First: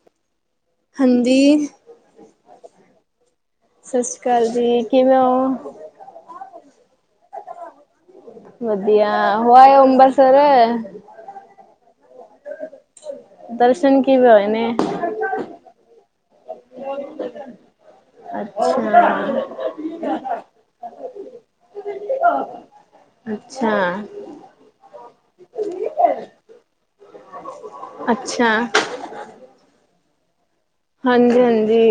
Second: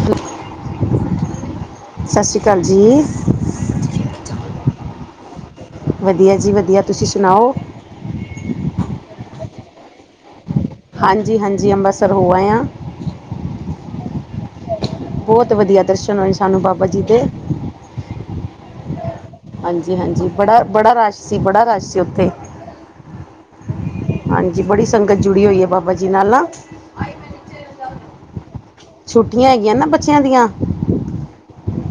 ਦ ਹਾਂਜੀ। ਸਤਿ ਸ਼੍ਰੀ ਅਕਾਲ ਜੀ। ਸਤਿ ਸ਼੍ਰੀ ਅਕਾਲ ਜੀ, ਕਿਵੇਂ ਹੋ? ਵਧੀਆ ਜੀ- ਵਧੀਆ ਤੁਸੀਂ ਸੁਣਾਓ? ਵਧਿਆ, ਹੋ ਆਏ ਹੋ ਅੰਮ੍ਰਿਤਸਰ। ਹਾਂਜੀ, ਹਾਂਜੀ ਅੰਮ੍ਰਿਤਸਰ ਹੋ ਆਏ ਆ। ਦਰਸ਼ਨ ਕਿਵੇ ਹੋਏ ਨੇੇ? ਬਹੁਤ ਵਧੀਆ ਦਰਸ਼ਨ ਹੋਏ ਸਾਨੂੰ ਬਾਬਾ ਜੀ ਦੇ। ਅੱਛਾ। ਹਾਂਜੀ, ਹਾਂਜੀ ਬੜਾ ਬੜਾ ਰਸ਼ ਸੀ, ਬੜਾ ਰਸ਼ ਸੀ ਉੱਥੇ। ਅੱਛਾ, ਹਾਂਜੀ, ਬੜੀ ਸੰਗਤ ਜੁੜੀ ਹੋਈ ਹੈ। ਬਾਬਾ ਜੀ ਨਾਲ ਨਾ। ਅੱਛਾ। ਛੁੱਟੀਆਂ ਹੈਗੀਆਂ ਨਾ ਬੱਚਿਆਂ ਦੀਆਂ। ਹਾਂਜੀ-ਹਾਂਜੀ।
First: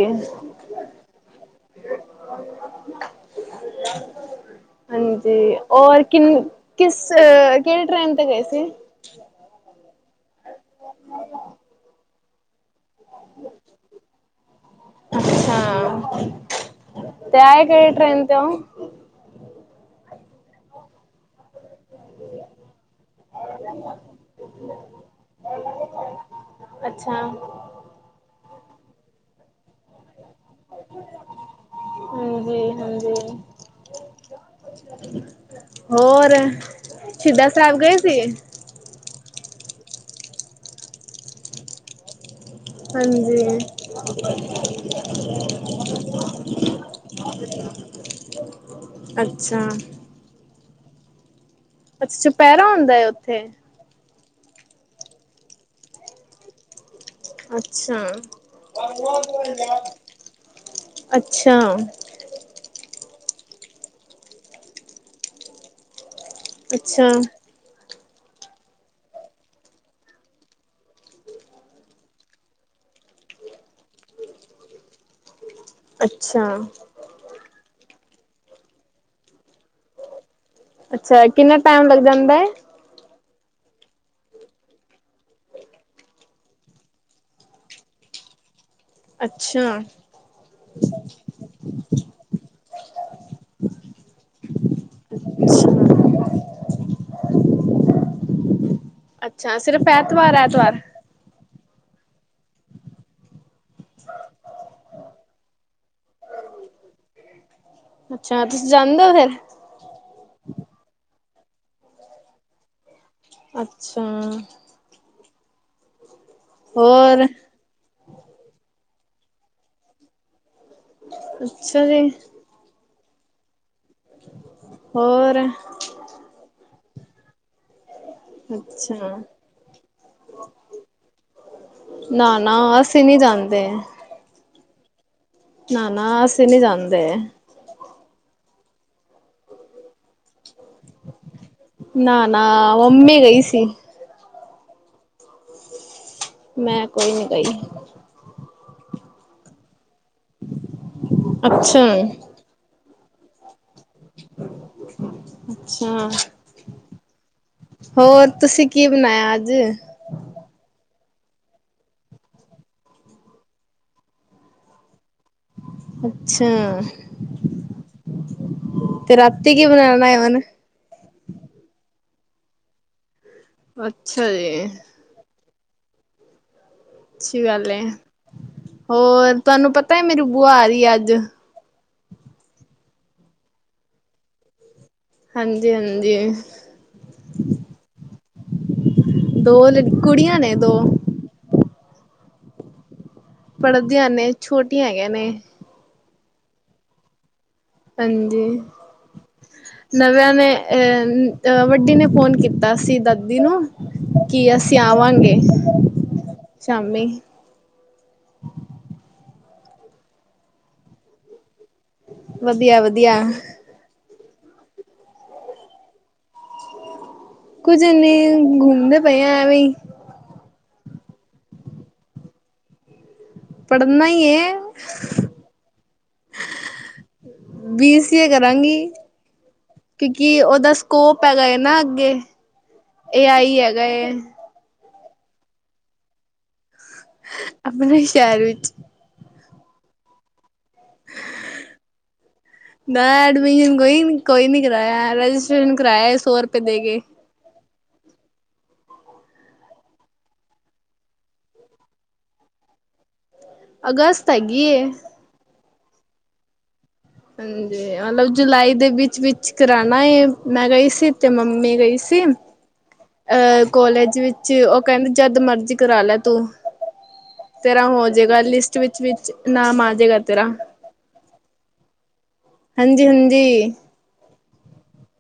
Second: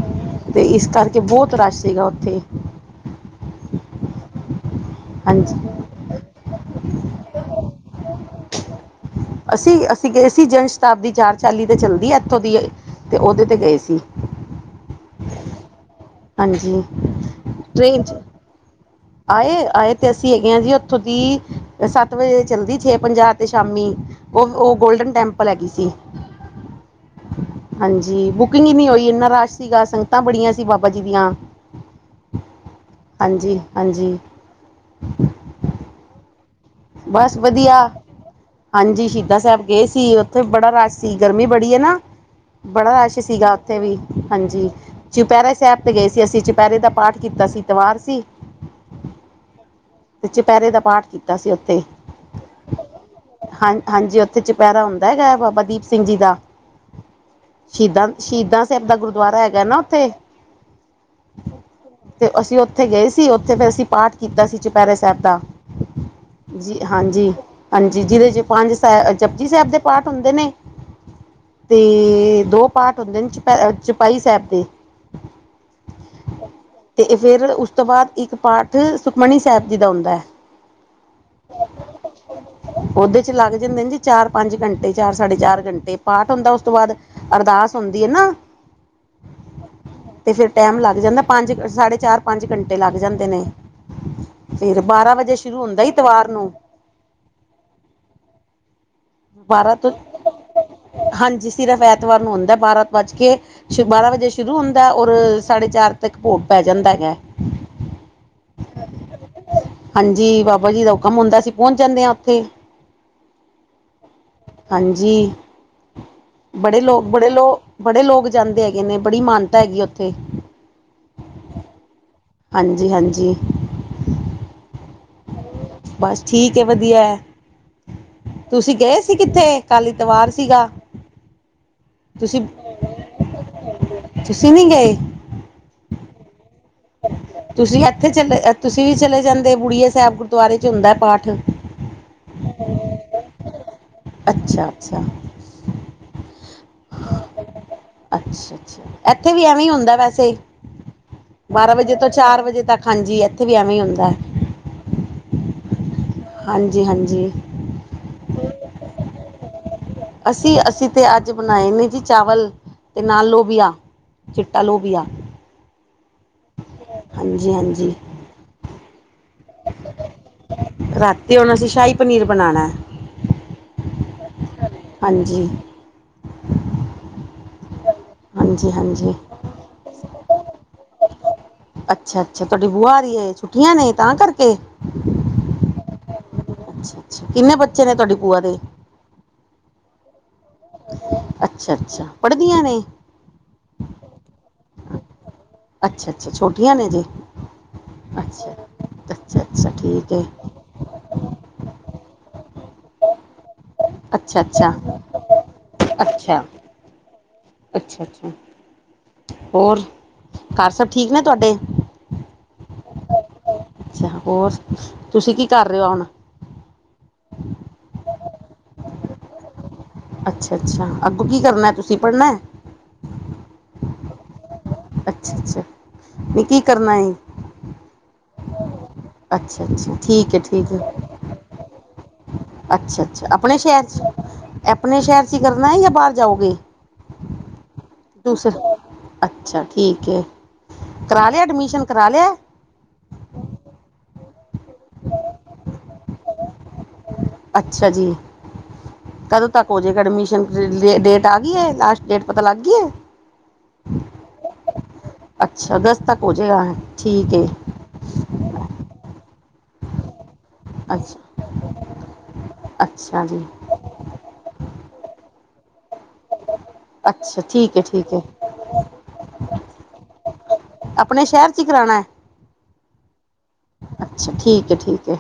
ਤੇ ਇਸ ਕਰਕੇ ਬਹੁਤ ਰਸ਼ ਸੀਗਾ ਉੱਥੇ। ਹ [unintelligible] ਹਾਂਜੀ, ਔਰ ਕਿਨ ਕਿਸ ਕਿਹੜੀ ਟ੍ਰੇਨ ਤੇ ਗਏ ਸੀ? ਅਸੀਂ-ਅਸੀਂ ਗਏ ਸੀ ਜਨ ਸ਼ਤਾਬਦੀ ਚਾਰ ਚਾਲੀ ਤੇ ਚੱਲਦੀ ਆ ਇੱਥੋਂ ਦੀ। ਤੇ ਉਹਦੇ ਤੇ ਗਏ ਸੀ। ਅੱਛਾ, ਹਾਂਜੀ ਤੇ ਆਏ ਕਿਹੜੇ ਟ੍ਰੇਨ ਤੇ ਉਹ? ਆਏ-ਆਏ ਤੇ ਅਸੀਂ ਹੈਗੇ ਹਾਂ ਜੀ ਉੱਥੋਂ ਦੀ ਸੱਤ ਵਜੇ ਚੱਲਦੀ ਛੇ ਪੰਜਾਹ ਤੇ ਸ਼ਾਮੀ ਉਹ-ਉਹ ਗੋਲਡਨ ਟੈਂਪਲ ਹੈਗੀ ਸੀ। ਅੱਛਾ। ਹਾਂਜੀ, ਬੁਕਿੰਗ ਹੀ ਨਹੀਂ ਹੋਈ ਇੰਨਾ ਰਸ਼ ਸੀਗਾ ਸੰ ਸਗਤਾਂ ਬੜੀਆਂ ਸੀ ਬਾਬਾ ਜੀ ਦੀਆਂ ਹਾਂਜੀ। ਹਾਂਜੀ। ਹੋਰ। ਬਸ ਸ਼ਹੀਦਾਂ ਵਧੀਆ। ਸਾਹਿਬ ਗਏ ਸੀ? ਹਾਂਜੀ, ਸ਼ਹੀਦਾਂ ਸਾਹਿਬ ਗਏ ਸੀ, ਉੱਥੇ ਬੜਾ ਰਸ਼ ਸੀ। ਗਰਮੀ ਬੜੀ ਹੈਨਾ। ਬੜਾ ਰਸ਼ ਸੀਗਾ ਹਾਂਜੀ, ਉੱਥੇ ਵੀ ਹਾਂਜੀ। ਚੁਪਹਿਰੇ ਸਾਹਿਬ ਤੇ ਗਏ ਸੀ ਅਸੀਂ ਚੁਪਹਿਰੇ ਦਾ ਪਾਠ ਕੀਤਾ ਐਤਵਾਰ ਸੀ। ਅੱਛਾ। ਤੇ ਚਪਹਿਰੇ ਦਾ ਪਾਠ ਕੀਤਾ ਸੀ ਉੱਥੇ। ਅੱਛਾ, ਚੁਪਹਿਰਾ ਹੁੰਦਾ ਉੱਥੇ। ਹਾਂ ਹਾਂਜੀ, ਉੱਥੇ ਚਪਹਿਰਾ ਹੁੰਦਾ ਹੈਗਾ ਹੈ ਬਾਬਾ ਦੀਪ ਸਿੰਘ ਜੀ ਦਾ। ਅੱਛਾ। ਸ਼ਹੀਦਾਂ-ਸ਼ਹੀਦਾਂ ਸਾਹਿਬ ਦਾ ਗੁਰਦੁਆਰਾ ਹੈਗਾ ਨਾ ਉੱਥੇ, ਅੱਛਾ। ਅੱਛਾ ਤੇ ਅਸੀਂ ਉੱਥੇ ਗਏ ਸੀ, ਉੱਥੇ ਫਿਰ ਅਸੀਂ ਪਾਠ ਕੀਤਾ ਸੀ ਚੁਪਹਿਰੇ ਸਾਹਿਬ ਦਾ। ਜੀ ਅੱਛਾ ਹਾਂਜੀ-ਹਾਂਜੀ, ਜਿਹਦੇ ਚ ਪੰਜ ਸਾਹਿ ਜਪਜੀ ਸਾਹਿਬ ਦੇ ਪਾਠ ਹੁੰਦੇ ਨੇ। ਤੇ ਦੋ ਪਾਠ ਹੁੰਦੇ ਨੇ ਚੋਪਈ ਸਾਹਿਬ ਦੇ। ਅੱਛਾ। ਤੇ ਫਿਰ ਉਸ ਤੋਂ ਬਾਅਦ ਇੱਕ ਪਾਠ ਸੁਖਮਨੀ ਸਾਹਿਬ ਜੀ ਦਾ ਹੁੰਦਾ ਹੈ। ਅੱਛਾ, ਕਿੰਨਨਾ ਟਾਈਮ ਲੱਗ ਜਾਂਦਾ ਹੈ। ਉਹਦੇ ਚ ਲੱਗ ਜਾਂਦੇ ਨੇ ਜੀ ਚਾਰ-ਪੰਜ ਘੰਟੇ ਚਾਰ- ਸਾਢੇ ਚਾਰ ਘੰਟੇ ਪਾਠ ਹੁੰਦਾ ਉਸ ਤੋਂ ਬਾਦ ਅਰਦਾਸ ਹੁੰਦੀ ਹੈ ਨਾ। ਅੱਛਾ। ਤੇ ਫੇਰ ਟੈਮ ਲੱਗ ਜਾਂਦਾ ਪੰਜ-ਸਾਢੇ ਚਾਰ- ਪੰਜ ਘੰਟੇ ਲੱਗ ਜਾਂਦੇ ਨੇ। ਫੇਰ ਬਾਰਾਂ ਵਜੇ ਸ਼ੁਰੂ ਹੁੰਦਾ ਅੱਛਾ ਇਤਵਾਰ ਨੂੰ ਅੱਛਾ ਬਾਰਾਂ ਸਿਰਫ ਤੋਂ ਐਤਵਾਰ-ਐਤਵਾਰ--ਐਤਵਾਰ। ਹਾਂਜੀ, ਸਿਰਫ਼ ਐਤਵਾਰ ਨੂੰ ਹੁੰਦਾ ਬਾਰਹ ਵੱਜ ਕੇ ਬਾਰਾਂ ਵਜੇ ਸ਼ੁਰੂ ਹੁੰਦਾ ਔਰ ਸਾਢੇ ਚਾਰ ਤੱਕ ਭੋਗ ਪੈ ਜਾਂਦਾ ਹੈਗਾ। [unintelligible] ਤੁਸੀਂ ਜਾਂਦੇ ਹੋ ਫਿਰ ਹਾਂਜੀ ਬਾਬਾ ਜੀ ਦਾ ਹੁਕਮ ਹੁੰਦਾ ਅਸੀਂ ਪਹੁੰਚ ਜਾਂਦੇ ਹਾਂ ਉੱਥੇ ਅੱਛਾ ਹਾਂਜੀ ਬੜੇ ਲੋਕ, ਹੋਰ ਬੜੇ ਲੋਕ ਬੜੇ ਲੋਕ ਜਾਂਦੇ ਹੈਗੇ ਨੇ ਬੜੀ ਮਾਨਤਾ ਹੈਗੀ ਉੱਥੇ ਅੱਛਾ ਜੀ। ਹਾਂਜੀ-ਹਾਂਜੀ। ਹੋਰ। ਬਸ ਠੀਕ ਹੈ ਵਧੀਆ ਹੈ। ਤੁਸੀਂ ਗਏ ਸੀ ਅੱਛਾ ਕਿੱਥੇ ਕੱਲ ਇਤਵਾਰ ਸੀਗਾ। ਤੁਸੀਂ ਨਾ-ਨਾ, ਅਸੀਂ ਨਹੀਂ ਜਾਂਦੇ। ਤੁਸੀਂ ਨੀ ਗਏ। ਨ-ਨਾ ਅਸੀਂ ਨੀ ਜਾਦੇ। ਤੁਸੀਂ ਇੱਥੇ ਚਲੇ, ਤੁਸੀਂ ਵੀ ਚਲੇ ਜਾਂਦੇ ਬੁੜੀ ਸਾਹਿਬ ਗੁਰਦੁਆਰੇ ਚ ਹੁੰਦਾ ਹੈ ਪਾਠ। ਨਾ-ਨਾ, ਮਾਮੀ ਗਈ ਸੀ। ਅੱਛਾ-ਅੱਛਾ। ਮੈਂ ਕੋਈ ਨੀ ਗਈ ਅੱਛਾ ਇੱਥੇ ਵੀ ਐਵੇਂ ਹੀ ਹੁੰਦਾ ਵੈਸੇ ਬਾਰਾਂ ਅੱਛਾ ਵਜੇ ਤੋਂ ਚਾਰ ਵਜੇ ਤੱਕ। ਹਾਂਜੀ ਇੱਥੇ ਵੀ ਐਵੇਂ ਹੀ ਹੁੰਦਾ ਅੱਛਾ [unintelligible] ਹਾਂਜੀ ਹਾਂਜੀ ਹੋਰ ਤੁਸੀਂ ਕੀ ਬਣਾਇਆ ਅੱਜ ਅਸੀਂ ਅਸੀਂ ਤਾਂ ਅੱਜ ਬਣਾਏ ਨੇ ਜੀ ਚਾਵਲ ਅਤੇ ਨਾਲ ਲੋਬੀਆ ਚਿੱਟਾ ਲੋਬੀਆ [unintelligible] ਹਾਂਜੀ ਹਾਂਜੀ ਤੇ ਰਾਤੀ ਕੀ ਬਣਾਉਣਾ ਹੈ ਹੁਣ ਰਾਤੀ ਹੁਣ ਅਸੀਂ ਸ਼ਾਹੀ ਪਨੀਰ ਬਣਾਉਣਾ ਐ ਅੱਛਾ ਜੀ ਹਾਂਜੀ ਅੱਛੀ ਗੱਲ ਹੈ ਹਾਂਜੀ ਹਾਂਜੀ ਹੋਰ ਤੁਹਾਨੂੰ ਪਤਾ ਹੈ ਮੇਰੀ ਬੁਆ ਆ ਰਹੀ ਏ ਅੱਜ ਅੱਛਾ ਅੱਛਾ ਤੁਹਾਡੀ ਬੁਆ ਆ ਰਹੀ ਛੁੱਟੀਆਂ ਨੇ ਤਾਂ ਕਰਕੇ ਹਾਂਜੀ ਹਾਂਜੀ ਅੱਛਾ ਅੱਛਾ ਕਿੰਨੇ ਬੱਚੇ ਨੇ ਤੁਹਾਡੀ ਬੂਆ ਦੇ ਦੋ ਲ ਕੁੜੀਆਂ ਨੇ ਦੋ ਅੱਛਾ ਅੱਛਾ ਪੜਦੀਆਂ ਨੇ ਪੜ੍ਹਦੀਿਆਂ ਨੇ ਛੋਟੀਆਂ ਹੈਗੀਆਂ ਨੇ ਅੱਛਾ ਅੱਛਾ ਛੋਟੀਆਂ ਨੇ ਜੀ ਹਾਂਜੀ ਅੱਛਾ ਅੱਛਾ ਅੱਛਾ ਠੀਕ ਹੈ ਨਵਿਆਂ ਨੇ ਅ ਅਹ ਵੱਡੀ ਨੇ ਫੋਨ ਕੀਤਾ ਸੀ ਦਾਦੀ ਨੂੰ ਅੱਛਾ ਕੀ ਅੱਛਾ ਅਸੀਂ ਆਵਾਂਗੇ ਅੱਛਾ, ਸ਼ਾਮੀ ਅੱਛਾ ਅੱਛਾ ਹੋਰ ਘਰ ਸਭ ਠੀਕ ਨੇ ਤੁਹਾਡੇ ਵਧੀਆ ਵਧੀਆ ਅੱਛਾ ਹੋਰ ਤੁਸੀਂ ਕੀ ਕਰ ਰਹੇ ਹੋ ਹੁਣ ਕੁਝ ਨਹੀਂ ਘੁੰਮਦੇ ਪਏ ਐਵੇਂ ਅੱਛਾ ਅੱਛਾ ਅੱਗੋਂ ਕੀ ਕਰਨਾ ਤੁਸੀਂ ਪੜ੍ਹਨਾ ਪੜ੍ਹਨਾ ਈ ਏ ਅੱਛਾ ਅੱਛਾ ਨਹੀਂ ਕੀ ਕਰਨਾ ਏ ਬੀਸੀਏ ਕਰਾਂਗੀ ਅੱਛਾ, ਅੱਛਾ ਠੀਕ ਹੈ, ਕਿਉਂਕਿ ਠੀਕ ਉਹਦਾ ਹੈ ਸਕੋਪ ਹੈਗਾ ਨਾ ਅੱਗੇ ਅੱਛਾ ਏ ਅੱਛਾ ਆਪਣੇ ਆਈ ਸ਼ਹਿਰ ਹੈਗਾ ਏ ਚ ਆਪਣੇ ਸ਼ਹਿਰ ਚ ਹੀ ਕਰਨਾ ਹੈ ਜਾਂ ਬਾਹਰ ਜਾਓਗੇ [unintelligible] ਦੂਸਰੇ ਅੱਛਾ ਠੀਕ ਹੈ ਕਰਾ ਲਿਆ ਐਡਮਿਸ਼ਨ ਕਰਾ ਲਿਆ ਮੈਂ ਐਡਮਿਸ਼ਨ ਕੋਈ ਕੋਈ ਨੀ ਕਰਾਇਆ ਰਜਿਸਟ੍ਰੇਸ਼ਨ ਕਰਇਆ ਸੌ ਰੁਪਏ ਦੇ ਕੇ ਅੱਛਾ ਜੀ ਕਦੋਂ ਤੱਕ ਹੋ ਜਾਏਗਾ ਅਡਮਿਸ਼ਨ, ਡੇਟ ਆ ਗਈ ਹੈ, ਲਾਸਟ ਡੇਟ ਪਤਾ ਲੱਗ ਗੀ ਏ। ਅਗਸਤ ਹੈਗੀ ਏ। ਅੱਛਾ ਅਗਸਤ ਤੱਕ ਹੋ ਜਾਏਗਾ, ਹੈ। ਠੀਕ ਹਾਂਜੀ, ਮਤਲਬ ਜੁਲਾਈ ਦੇ ਵਿੱਚ ਵਿਚ ਕਰਾਉਣਾ ਹੈ। ਮੈਂ ਗਈ ਸੀ ਅੱਛਾ, ਤੇ ਮੰਮੀ ਗਈ ਸੀ ਅੱਛਾ ਜੀ ਅਹ ਕੋਲੇਜ ਵਿੱਚ ਉਹ ਕਹਿੰਦੇ ਜਦ ਮਰਜੀ ਕਰਾ ਲੈ ਤੂੰ ਅੱਛਾ ਠੀਕ ਹੈ ਤੇਰਾ ਹੋ ਠੀਕ ਹੈ ਜੇਗਾ ਲਿਸਟ ਵਿਚ ਵਿਚ ਨਾਮ ਆ ਜੇਗਾ ਤੇਰਾ ਆਪਣੇ ਸ਼ਹਿਰ ਚ ਈ ਕਰਾਉਣਾ ਐ ਹਾਂਜੀ ਹਾਂਜੀ ਅੱਛਾ ਠੀਕ ਐ ਠੀਕ ਐ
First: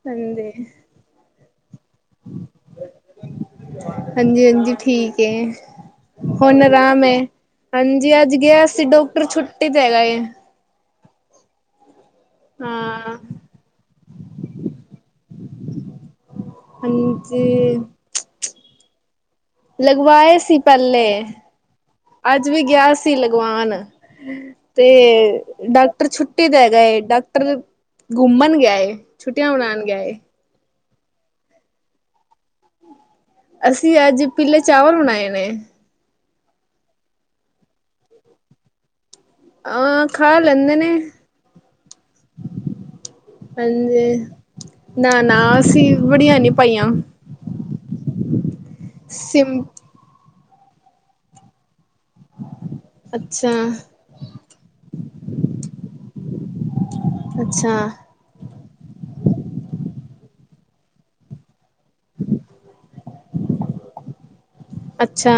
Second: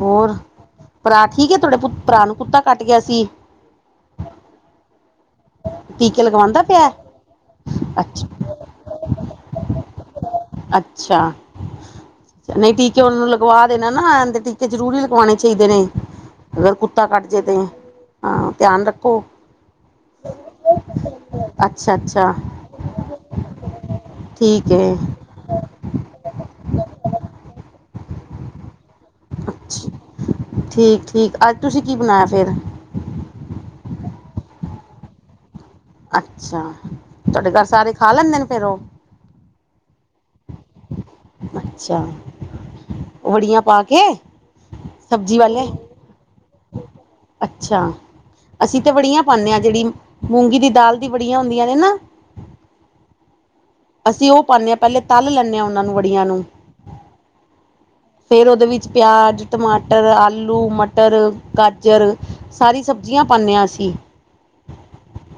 ਹੋਰ ਹਾਂਜੀ, ਭਰਾ ਠੀਕ ਏ ਤੁਹਾਡੇ ਪੁ ਭਰਾ ਨੂੰ ਕੁੱਤਾ ਕੱਟ ਗਿਆ ਸੀ ਹਾਂਜੀ ਹਾਂਜੀ ਠੀਕ ਏ ਟੀਕੇ ਹੁਣ ਲਗਵਾਉਂਦਾ ਪਿਆ ਆਰਾਮ ਹੈ ਹਾਂਜੀ ਅੱਛਾ ਅੱਜ ਗਿਆ ਸੀ ਡਾਕਟਰ ਛੁੱਟੀ ਤੇ ਹੈਗਾ ਏ ਅੱਛਾ ਨਹੀਂ [unintelligible] ਹਾਂ ਉਹਨਾਂ ਨੂੰ ਲਵਾ ਦੇਣਾ ਨਾ ਟੀਕੇ ਜ਼ਰੂਰੀ ਲਗਵਾਉਣੇ ਚਾਹੀਦੇ ਨੇ ਅਗਰ ਕੁੱਤਾ ਕੱਟ ਜੇ ਹਾਂਜੀ ਤੇ, ਹਾਂ, ਧਿਆਨ ਰੱਖੋ। ਲਗਵਾਏ ਸੀ ਪਹਿਲੇ। ਅੱਛਾ ਅੱਛਾ ਅੱਜ ਵੀ ਗਿਆ ਸੀ ਲਗਵਾਨ, ਠੀਕ ਤੇ ਹੈ ਡਾਕ ਡਾਕਟਰ ਛੁੱਟੀ ਤੇ ਹੈਗਾ ਏ, ਡਾਕਟਰ ਘੁੰਮਣ ਗਿਆ ਏ, ਛੁੱਟੀਆਂ ਬਣਾਉਣ ਅੱਛਾ ਗਿਆ ਏ। ਠੀਕ ਠੀਕ, ਅੱਜ ਤੁਸੀਂ ਕੀ ਬਣਾਇਆ ਫੇਰ। ਅਸੀਂ ਅੱਜ ਪੀਲੇ ਚਾਵਲ ਬਣਾਏ ਨੇ। ਅੱਛਾ, ਤੁਹਾਡੇ ਘਰ ਸਾਰੇ ਖਾ ਲੈਂਦੇ ਨੇ ਫੇਰ ਉਹ। ਹਾਂ ਖਾ ਲੈਂਦੇ ਨੇ ਅੱਛਾ, ਉ ਵੜੀਆਂ ਪਾ ਕੇ। ਹਾਂਜੀ ਨਾ ਸਬਜ਼ੀ ਨਾ, ਵਾਲੇ ਅਸੀਂ ਵੜੀਆਂ ਨੀ ਪਾਇਆਂ। ਅੱਛਾ ਅਸੀਂ ਤੇ ਵੜੀਆਂ ਪਾਉਦੇ ਹਾਂ, ਜਿਹੜੀ ਮੂੰਗੀ ਦੀ ਦਾਲ ਦੀ ਵੜੀਆਂ ਹੁੰਦੀਆਂ ਨੇ ਨਾ। ਅੱਛਾ ਅਸੀਂ ਉਹ ਪਾਉਂਨੇ ਹਾਂ, ਪਹਿਲੇ ਤਲ ਲੈਂਦੇ ਹਾਂ ਉਹਨਾਂ ਨੂੰ ਵੜੀਆਂ ਨੂੰ। ਅੱਛਾ ਫੇਰ ਉਹਦੇ ਵਿੱਚ ਪਿਆਜ ਟਮਾਟਰ ਆਲੂ ਮਟਰ ਗਾਜਰ, ਸਾਰੀ ਸਬਜ਼ੀਆਂ ਪਾਉਂਨੇ ਆ ਅਸੀਂ। ਅੱਛਾ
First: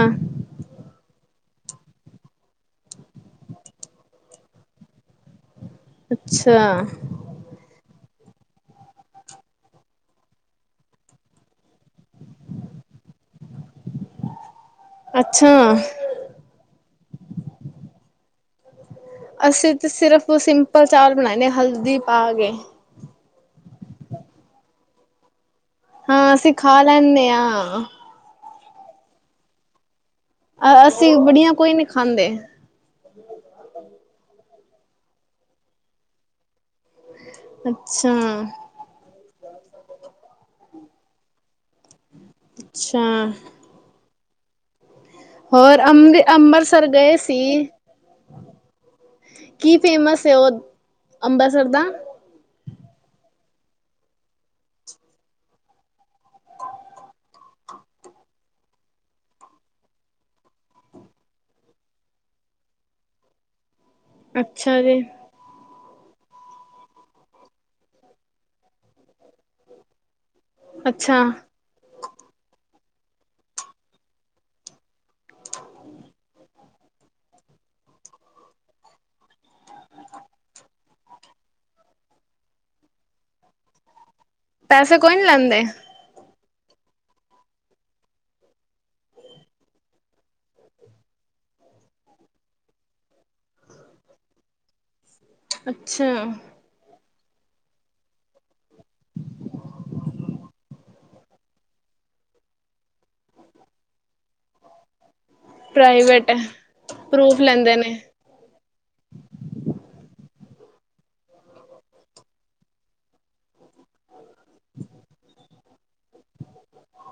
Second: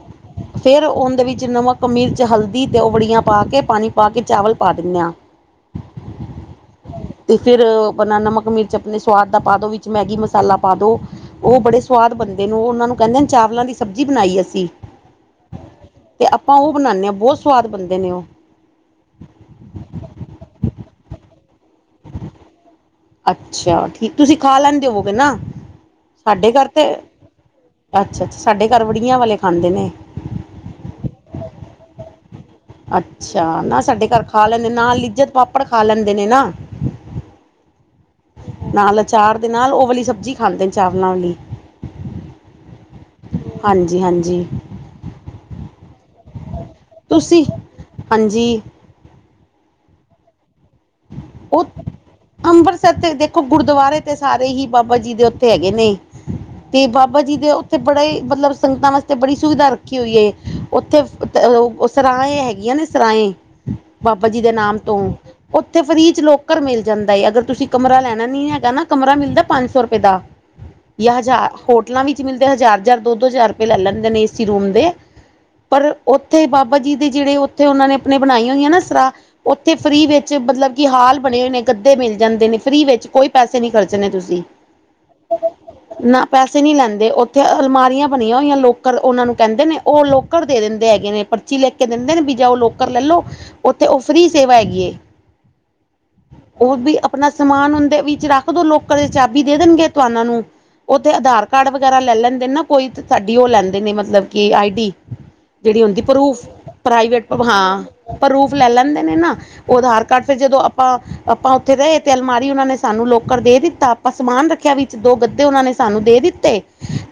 ਫੇਰ ਉਹਦੇ ਵਿੱਚ ਨਮਕ ਮਿਰਚ ਹਲਦੀ ਤੇ ਔ ਵੜੀਆਂ ਪਾ ਕੇ, ਪਾਣੀ ਪਾ ਕੇ, ਚਾਵਲ ਪਾ ਦਿੰਨੇ ਆਂ। ਅੱਛਾ ਤੇ ਫਿਰ ਬਣਾ ਨਮਕ ਮਿਰਚ ਆਪਣੇ ਸਵਾਦ ਦਾ ਪਾ ਦੋ, ਵਿੱਚ ਮੈਗੀ ਮਸਾਲਾ ਪਾ ਦੋ। ਉਹ ਬੜੇ ਸਵਾਦ ਬਣਦੇ ਨੇ, ਉਹ ਉਹਨਾਂ ਨੂੰ ਕਹਿੰਦੇ ਚਾਵਲਾਂ ਦੀ ਸਬਜ਼ੀ ਬਣਾਈ ਅਸੀਂ। ਅੱਛਾ ਤੇ ਆਪਾਂ ਉਹ ਬਣਾਉਂਨੇ ਆਂ, ਬਹੁਤ ਸਵਾਦ ਬਣਦੇ ਨੇ ਉਹ। ਅਸੀਂ ਤੇ ਸਿਰਫ ਸਿੰਪਲ ਚਾਵਲ ਬਣਾਯੇ ਨੇ, ਹਲਦੀ ਪਾ ਕੇ। ਅੱਛਾ, ਠੀਕ ਤੁਸੀਂ ਖਾ ਲੈਦੇ ਹੋਵੋਗੇ ਨਾ। ਹਾਂ ਅਸੀਂ ਸਾਡੇ ਘਰ ਖਾ ਤੇ ਲੈਂਨੇ ਆਂ। ਅੱਛਾ ਅੱ ਸਾਡੇ ਘਰ ਵੜੀਆਂ ਵਾਲੇ ਖਾਂਦੇ ਨੇ। ਅ ਅਸੀਂ ਬੜੀਆਂ ਕੋਈ ਨਹੀਂ ਖਾਂਦੇ। ਅੱਛਾ ਨਾ ਸਾਡੇ ਘਰ ਖਾ ਲੈਂਦੇ, ਨਾਲ ਲਿਜਤ ਪਾਪੜ ਖਾ ਲੈਂਦੇ ਨੇ ਨਾ। ਅੱਛਾ ਨਾਲ ਅਚਾਰ ਦੇ ਨਾਲ, ਉਹ ਵਾਲੀ ਸਬਜ਼ੀ ਖਾਂਦੇ ਨੇ ਚਾਵਲਾਂ ਵਾਲੀ। ਅੱਛਾ ਹਾਂਜੀ ਹਾਂਜੀ ਹੋਰ ਅੰ ਅੰਮ੍ਰਿਤਸਰ ਗਏ ਸੀ ਤੁਸੀਂ ਹਾਂਜੀ ਕੀ ਫੇਮਸ ਹੈ, ਉਹ ਅੰਬਰਿਸਰ ਉਹ ਦਾ ਅੰਮ੍ਰਿਤਸਰ ਤੇ ਦੇਖੋ ਗੁਰਦੁਆਰੇ ਤੇ ਸਾਰੇ ਹੀ ਬਾਬਾ ਜੀ ਦੇ ਉੱਥੇ ਹੈਗੇ ਨੇ। ਤੇ ਬਾਬਾ ਜੀ ਦੇ ਉੱਥੇ, ਬੜੇ ਮਤਲਬ ਸੰਗਤਾਂ ਵਾਸਤੇ ਬੜੀ ਸੁਵਿਧਾ ਰੱਖੀ ਹੋਈ ਏ। ਉੱਥੇ ਸਰਾਏ ਹੈਗੀਆਂ ਨੇ ਸਰਾਏ ਬਾਬਾ ਜੀ ਦੇ ਨਾਮ ਅੱਛਾ ਤੋਂ ਜੀ ਉੱਥੇ ਫਰੀੀਜ਼ ਲੋਕਰ ਮਿਲ ਜਾਂਦਾ ਏ ਅਗਰ ਤੁਸੀਂ ਕਮਰਾ ਲੈਣਾ ਨੀ ਹੈਗਾ ਨਾ ਕਮਰਾ ਮਿਲਦਾ ਪੰਜ ਸੌ ਰੁਪਏ ਦਾ ਜਾਂ ਅੱਛਾ ਹਜ਼ਾਰ, ਹੋਟਲਾਂ ਵਿੱਚ ਮਿਲਦੇ ਹਜ਼ਾਰ ਹਜ਼ਾਰ ਦੋ ਦੋ ਹਜ਼ਾਰ ਰੁਪਏ ਲੈ ਲੈਂਦੇ ਨੇ ਇਸਏ ਰੂਮ ਦੇ। ਪਰ ਉੱਥੇ ਬਾਬਾ ਜੀ ਦੇ ਜਿਹੜੇ ਉੱਥੇ ਉਹਨਾਂ ਨੇ ਆਪਣੇ ਬਣਾਈਆਂ ਹੋਈਆਂ ਨਾ ਸਰਾਹ, ਔਥੇ ਫ੍ਰੀ ਵੇ। ਮਤਲਬ ਕਿ ਹਾਲ ਬਣੇ ਹੋਏ ਨੇ, ਗੱਦੇ ਮਿਲ ਜਾਂਦੇ ਨੇ ਫ੍ਰੀ ਵਿੱਚ, ਕੋਈ ਪੈਸੇ ਨਹੀਂ ਖਰਚਣੇ ਤੁਸੀਂ। ਪੈਸੇ ਕੋਈ ਨੀ ਲੈਂਦੇ ਨਾ ਪੈਸੇ ਨਹੀਂ ਲੈਂਦੇ, ਉੱਥੇ ਅਲਮਾਰੀਆਂ ਬਣੀਆਂ ਹੋਈਆਂ ਲੌਕਰ, ਔਹਨਾਂ ਨੂੰ ਕਹਿੰਦੇ ਨੇ, ਉਹ ਲੌਕਰ ਦੇ ਦਿੰਦੇ ਹੈਗੇ ਨੇ ਪਰਚੀ ਲਿਖ ਕੇ ਦਿੰਦੇ ਨੇ ਵੀ ਜਾਂਯੋ, ਲੋਕਰ ਲੈ ਲੋ, ਉੱਥੇ ਉਹ ਫ੍ਰੀ ਸੇਵਾ ਹੈਗੀ ਏ। ਅੱਛਾ ਉਹ ਵੀ ਆਪਣਾ ਸਮਾਨ ਉਹਦੇ ਵਿੱਚ ਰੱਖ ਦੋ, ਲੌਕਰ ਦੀ ਚਾਬੀ ਦੇ ਦੇਣਗੇ, ਤੁਹਾਨਾ ਨੂੰ। ਉੱਥੇ ਆਧਾਰ ਕਾਰਡ ਵਗੈਰਾ ਲੈ ਲੈਂਦੇ ਨਾ ਕੋਈ ਸਾਡੀ ਉਹ ਲੈਂਦੇ ਨੇ ਮਤਲਬ ਕਿ ਆਈ ਡੀ। ਜਿਹੜੀ ਹੁੰਦੀ ਪ੍ਰਾਈਵੇਟ ਪਰੂਫ ਪ੍ਰਾਈਵੇਟ ਪਰੂਫ ਲੈਂਦੇ ਨੇ ਹਾਂ ਪਰੂਫ ਲੈ ਲੈਂਦੇ ਨੇ ਨਾ ਉਹ ਆਧਾਰ ਫਿਰ ਜਦੋਂ ਆਪਾਂ ਆਪਾਂ ਉੱਥੇ ਰਹੇ ਤੇ ਅਲਮਾਰੀ ਉਹਨਾਂ ਨੇ ਸਾਨੂੰ ਲੋਕਰ ਦੇ ਦਿੱਤਾ ਆਪਾਂ ਸਮਾਨ ਰੱਖਿਆ ਵਿੱਚ, ਦੋ ਗੱਦੇ ਉਹਨਾਂ ਨੇ ਸਾਨੂੰ ਦੇ ਦਿੱਤੇ।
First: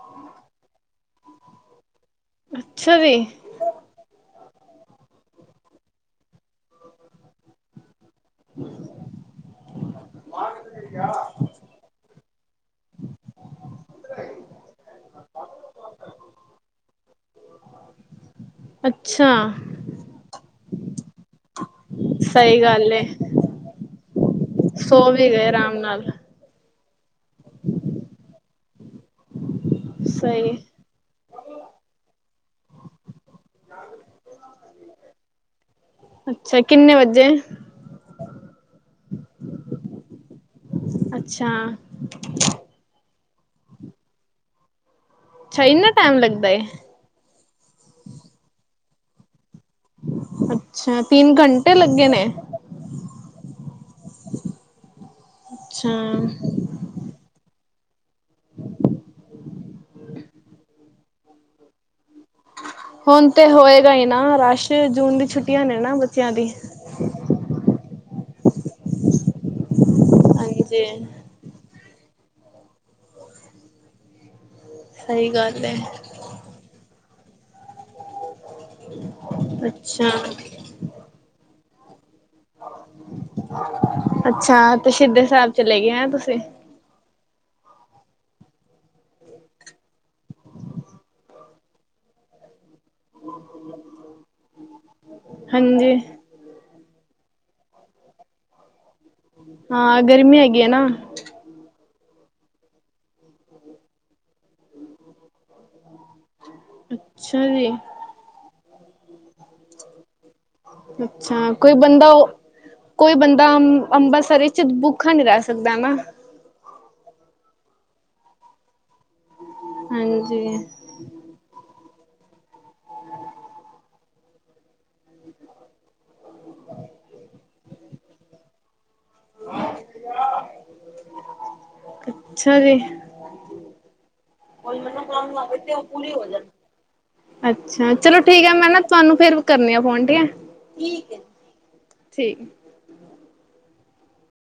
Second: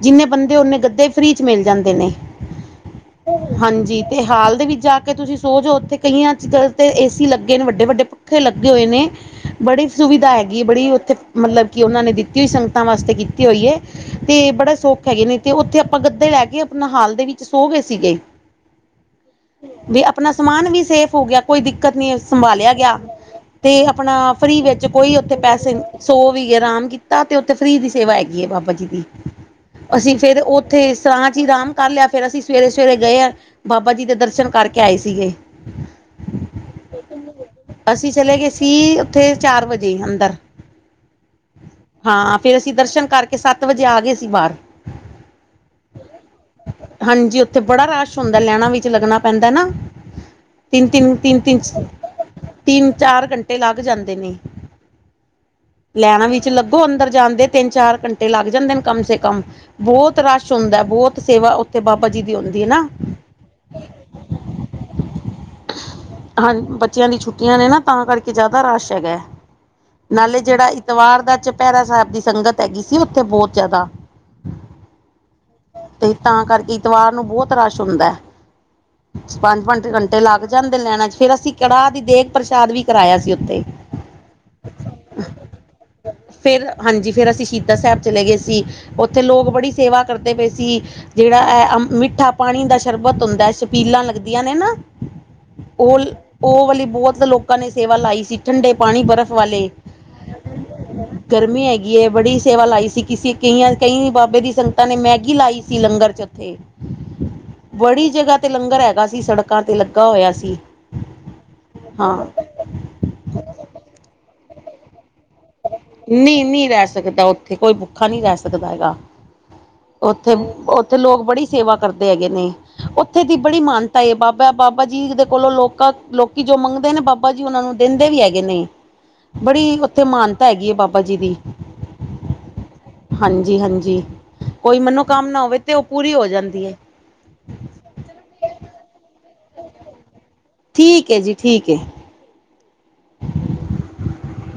ਜਿੰਨੇ ਬੰਦੇ ਉਨੇ ਗੱਦੇ ਫ੍ਰਰੀ ਵਿੱਚ ਮਿਲ ਜਾਂਦੇ ਨੇ ਅੱਛਾ ਜੀ ਹਾਂਜੀ ਤੇ ਹਾਲ ਦੇ ਵਿੱਚ ਜਾ ਕੇ ਤੁਸੀਂ ਸੋ ਜੌ ਉੱਥੇ ਕਈਆਂ ਤੇ ਏਸੀ ਲੱਗੇ ਨੇ ਵੱਡੇ ਵੱਡੇ ਉੱਥੇ ਲੱਗੇ ਹੋਏ ਨੇ ਬੜੀ ਸੁਵਿਧਾ ਹੈਗੀ ਹੈ। ਬੜੀ ਉੱਥੇ ਮਤਲਬ ਕਿ ਉਹਨਾਂ ਨੇ ਦਿੱ ਕੀ ਸੰਗਤਾਂ ਵਾਸਤੇ ਕੀਤੀ ਹੋਈ ਹੈ। ਤੇ ਬੜਾ ਸੁੱਖ ਹੈਗੇ ਨੇ ਤੇ ਉੱਥੇ ਆਪਾਂ ਗੱਦੇ ਲੈ ਕੇ ਆਪਣਾ ਹਾਲ ਦੇ ਵਿੱਚ ਸੋਗੈ ਸੀਗੇ। ਅੱਛਾ ਵੀ ਆਪਣਾ ਸਮਾਨ ਵੀ ਸੇਫ ਹੋ ਗਿਆ ਕੋਈ ਦਿੱਕਤ ਨੀ ਸਹੀ ਸੰਭਾਲਿਆ ਗੱਲ ਗਿਆ ਏ ਤੇ ਆਪਣਾ ਫ੍ਰਰੀ ਵਿੱਚ ਸੋ ਕੋਈ ਵੀ ਉੱਥੇ ਗਏ ਪੈਸੇ ਆਰਾਮ ਨਾਲ ਸੌ ਵੀ ਆਰਾਮ ਕੀਤਾ ਤੇ ਉੱਥੇ ਫ੍ਰਰੀ ਦੀ ਸੇਵਾ ਹੈਗੀ ਹੈ ਬਾਬਾ ਜੀ ਦੀ ਅਸੀਂ ਫੇਰ ਸਹੀ ਉੱਥੇ ਸਰਾਂ 'ਚ ਹੀ ਆਰਾਮ ਕਰ ਲਿਆ ਫਿਰ ਅਸੀਂ ਸਵੇਰੇ ਸਵੇਰੇ ਗਏ ਹਾਂ, ਬਾਬਾ ਜੀ ਦੇ ਦਰਸ਼ਨ ਕਰਕੇ ਆਏ ਸੀਗੇ। ਅੱਛਾ ਕਿੰਨੇ ਵਜੇ ਅਸੀਂ ਚਲੇ ਗਏ ਸੀ ਉੱਥੇ ਚਾਰ ਵਜੇ ਅੰਦਰ ਅੱਛਾ ਹਾਂ ਫ਼ਿਰ ਅਸੀਂ ਦਰਸ਼ਨ ਕਰਕੇ ਸੱਤ ਵਜੇ ਆ ਗਏ ਸੀ ਬਾਹਰ। ਅੱਛਾ ਇੰਨਾ ਟਾਈਮ ਲੱਗਦਾ ਹੇ ਹਾਂਜੀ ਉੱਥੇ ਬੜਾ ਰਸ਼ ਹੁੰਦਾ ਲੈਨਾ ਵਿੱਚ ਲੱਗਣਾ ਪੈਂਦਾ ਨਾ ਤਿੰਨ ਅੱਛਾ ਤਿੰਨ ਤਿੰਨ ਤਿੰਨ ਚ ਘੰਟੇ ਲੱਗੇ ਨੇ ਤਿੰਨ ਚਾਰ ਘੰਟੇ ਲੱਗ ਜਾਂਦੇ ਨੇ, ਅੱਛਾ ਲੈਣਾ ਵੀ ਲੱਗੋ ਅੰਦਰ ਜਾਂਦੇ ਤਿੰਨ ਚਾਰ ਘੰਟੇ ਲੱਗ ਜਾਂਦੇ ਨੇ ਕਮ ਸੇ ਕਮ ਬਹੁਤ ਰਸ਼ ਹੁੰਦਾ ਬਹੁਤ ਸੇਵਾ ਉੱਥੇ ਬਾਬਾ ਜੀ ਦੀ ਹੁੰਦੀ ਹੈ ਨਾ ਹੁਣ ਤੇ ਹੋਏਗਾ ਹੀ ਨਾ ਰਸ਼ ਜੂਨ ਦੀ ਛੁੱਟੀਆਂ ਨੇ ਨਾ ਬੱਚਿਆਂ ਦੀ ਹਾਂ ਬੱਚਿਆਂ ਦੀ ਛੁੱਟੀਆਂ ਨੇ ਨਾ ਤਾਂ ਕਰਕੇ ਜ਼ਿਆਦਾ ਰਸ਼ ਹੈਗਾ ਹੈ, ਨਾਲੇ ਜਿਹੜਾ ਹਾਂਜੀ ਇਤਵਾਰ ਦਾ ਚੁਪਹਿਰਾ ਸਾਹਿਬ ਦੀ ਸੰਗਤ ਹੈਗੀ ਸੀ ਉੱਥੇ ਬਹੁਤ ਜ਼ਿਆਦਾ ਸਹੀ ਗੱਲ ਐ ਤੇ ਤਾਂ ਕਰਕੇ ਇਤਵਾਰ ਨੂੰ ਬਹੁਤ ਰਸ਼ ਹੁੰਦਾ ਹੈ। ਪੰਜ ਪੰਜ ਅੱਛਾ ਘੰਟੇ ਲੱਗ ਜਾਂਦੇ ਲੈਣਾ ਚ ਫੇਰ ਅਸੀਂ ਕੜਾਹ ਦੀ ਦੇਗ਼ ਪ੍ਰਸ਼ਾਦ ਵੀ ਕਰਾਇਆ ਸੀ ਉਥੈ, ਅੱਛਾ ਤੇ ਸ਼ਹੀਦ ਸਾਹਿਬ ਚਲੇ ਗਏ ਹੈ ਤੁਸੀਂ ਫਿਰ ਹਾਂਜੀ ਫਿਰ ਅਸੀਂ ਸ਼ਹੀਦਾ ਸਾਹਿਬ ਚਲੇ ਗਏ ਸੀ, ਉੱਥੇ ਲੋਕ ਬੜੀ ਸੇਵਾ ਕਰਦੇ ਪਏ ਸੀ। ਜਿਹੜਾ ਇਹ ਮਿੱਠਾ ਪਾਣੀ ਦਾ ਸ਼ਰਬਤ ਹੁੰਦਾ, ਛਬੀਲਾਂ ਲੱਗਦੀਆਂ ਨੇ ਨਾ ਹਾਂਜੀ ਉਹ ਉਹ ਵਾਲੀ ਬਹੁਤ ਲੋਕਾਂ ਨੇ ਸੇਵਾ ਲਾਈ ਸੀ ਠੰਡੇ ਪਾਣੀ ਬਰਫ਼ ਵਾਲੇ ਹਾਂ ਗਰਮੀ ਹੈਗੀ ਹੈ ਨਾ ਗਰਮੀ ਹੈਗੀ ਏ ਬੜੀ ਸੇਵਾ ਲਾਈ ਸੀ ਕਿਸੇ ਕਈਆਂ ਕਈ ਬਾਬੇ ਦੀ ਸੰਗਤਾਂ ਨੇ ਮੈਗੀ ਲਾਈ ਸੀ ਲੰਗਰ ਚ ਅੱਛਾ ਜੀ ਬੜੀ ਜਗ੍ਹਾ ਤੇ ਲੰਗਰ ਹੈਗਾ ਸੀ ਸੜਕਾਂ ਤੇ ਲੱਗਾ ਹੋਇਆ ਸੀ। ਅੱਛਾ ਕੋਈ ਬੰਦਾ ਹਾਂ। ਕੋਈ ਬੰਦਾ ਅੰਬਰਸਰ ਵਿੱਚ ਭੁੱਖਾ ਨਹੀ ਰਹਿ ਸਕਦਾ ਨਾ। ਨਹੀਂ ਨਹੀਂ ਰਹਿ ਸਕਦਾ ਉੱਥੇ ਕੋਈ ਭੁੱਖਾ ਨਹੀ ਰਹਿ ਸਕਦਾ ਹੈਗਾ, ਹਾਂਜੀ ਉੱਥੇ ਲੋਕ ਬੜੀ ਸੇਵਾ ਕਰਦੇ ਹੈਗੇ ਨੇ ਉੱਥੇ ਦੀ ਬੜੀ ਮਾਨਤਾ ਏ ਬਾਬਾ- ਬਾਬਾ ਜੀ ਦੇ ਕੋਲੋਂ ਲੋਕਾਂ ਲੋਕੀ ਜੋ ਮੰਗਦੇ ਨੇ ਬਾ ਬਾਬਾ ਜੀ ਉਹਨਾ ਨੂੰ ਦਿੰਦੇ ਵੀ ਹੈਗੇ ਨੇ। [inaudible] ਬੜੀ ਉੱਥੇ ਮਾਨਤਾ ਹੈਗੀ ਆ ਬਾਬਾ ਜੀ ਦੀ ਅੱਛਾ ਜੀ ਹਾਂਜੀ ਹਾਂਜੀ ਕੋਈ ਮਨੋਕਾਮਨਾ ਨਾ ਹੋਵੇ ਤੇ ਉਹ ਪੂਰੀ ਹੋ ਜਾਂਦੀ ਹੈ। ਅੱਛਾ ਚਲੋ ਠੀਕ ਹੈ ਮੈਂ ਨਾ ਤੁਹਾਨੂੰ ਫਿਰ ਕਰਨੀਆਂ ਪਉਣ ਡੀਆਂ ਠੀਕ ਹੈ ਜੀ ਠੀਕ ਹੈ [inaudible]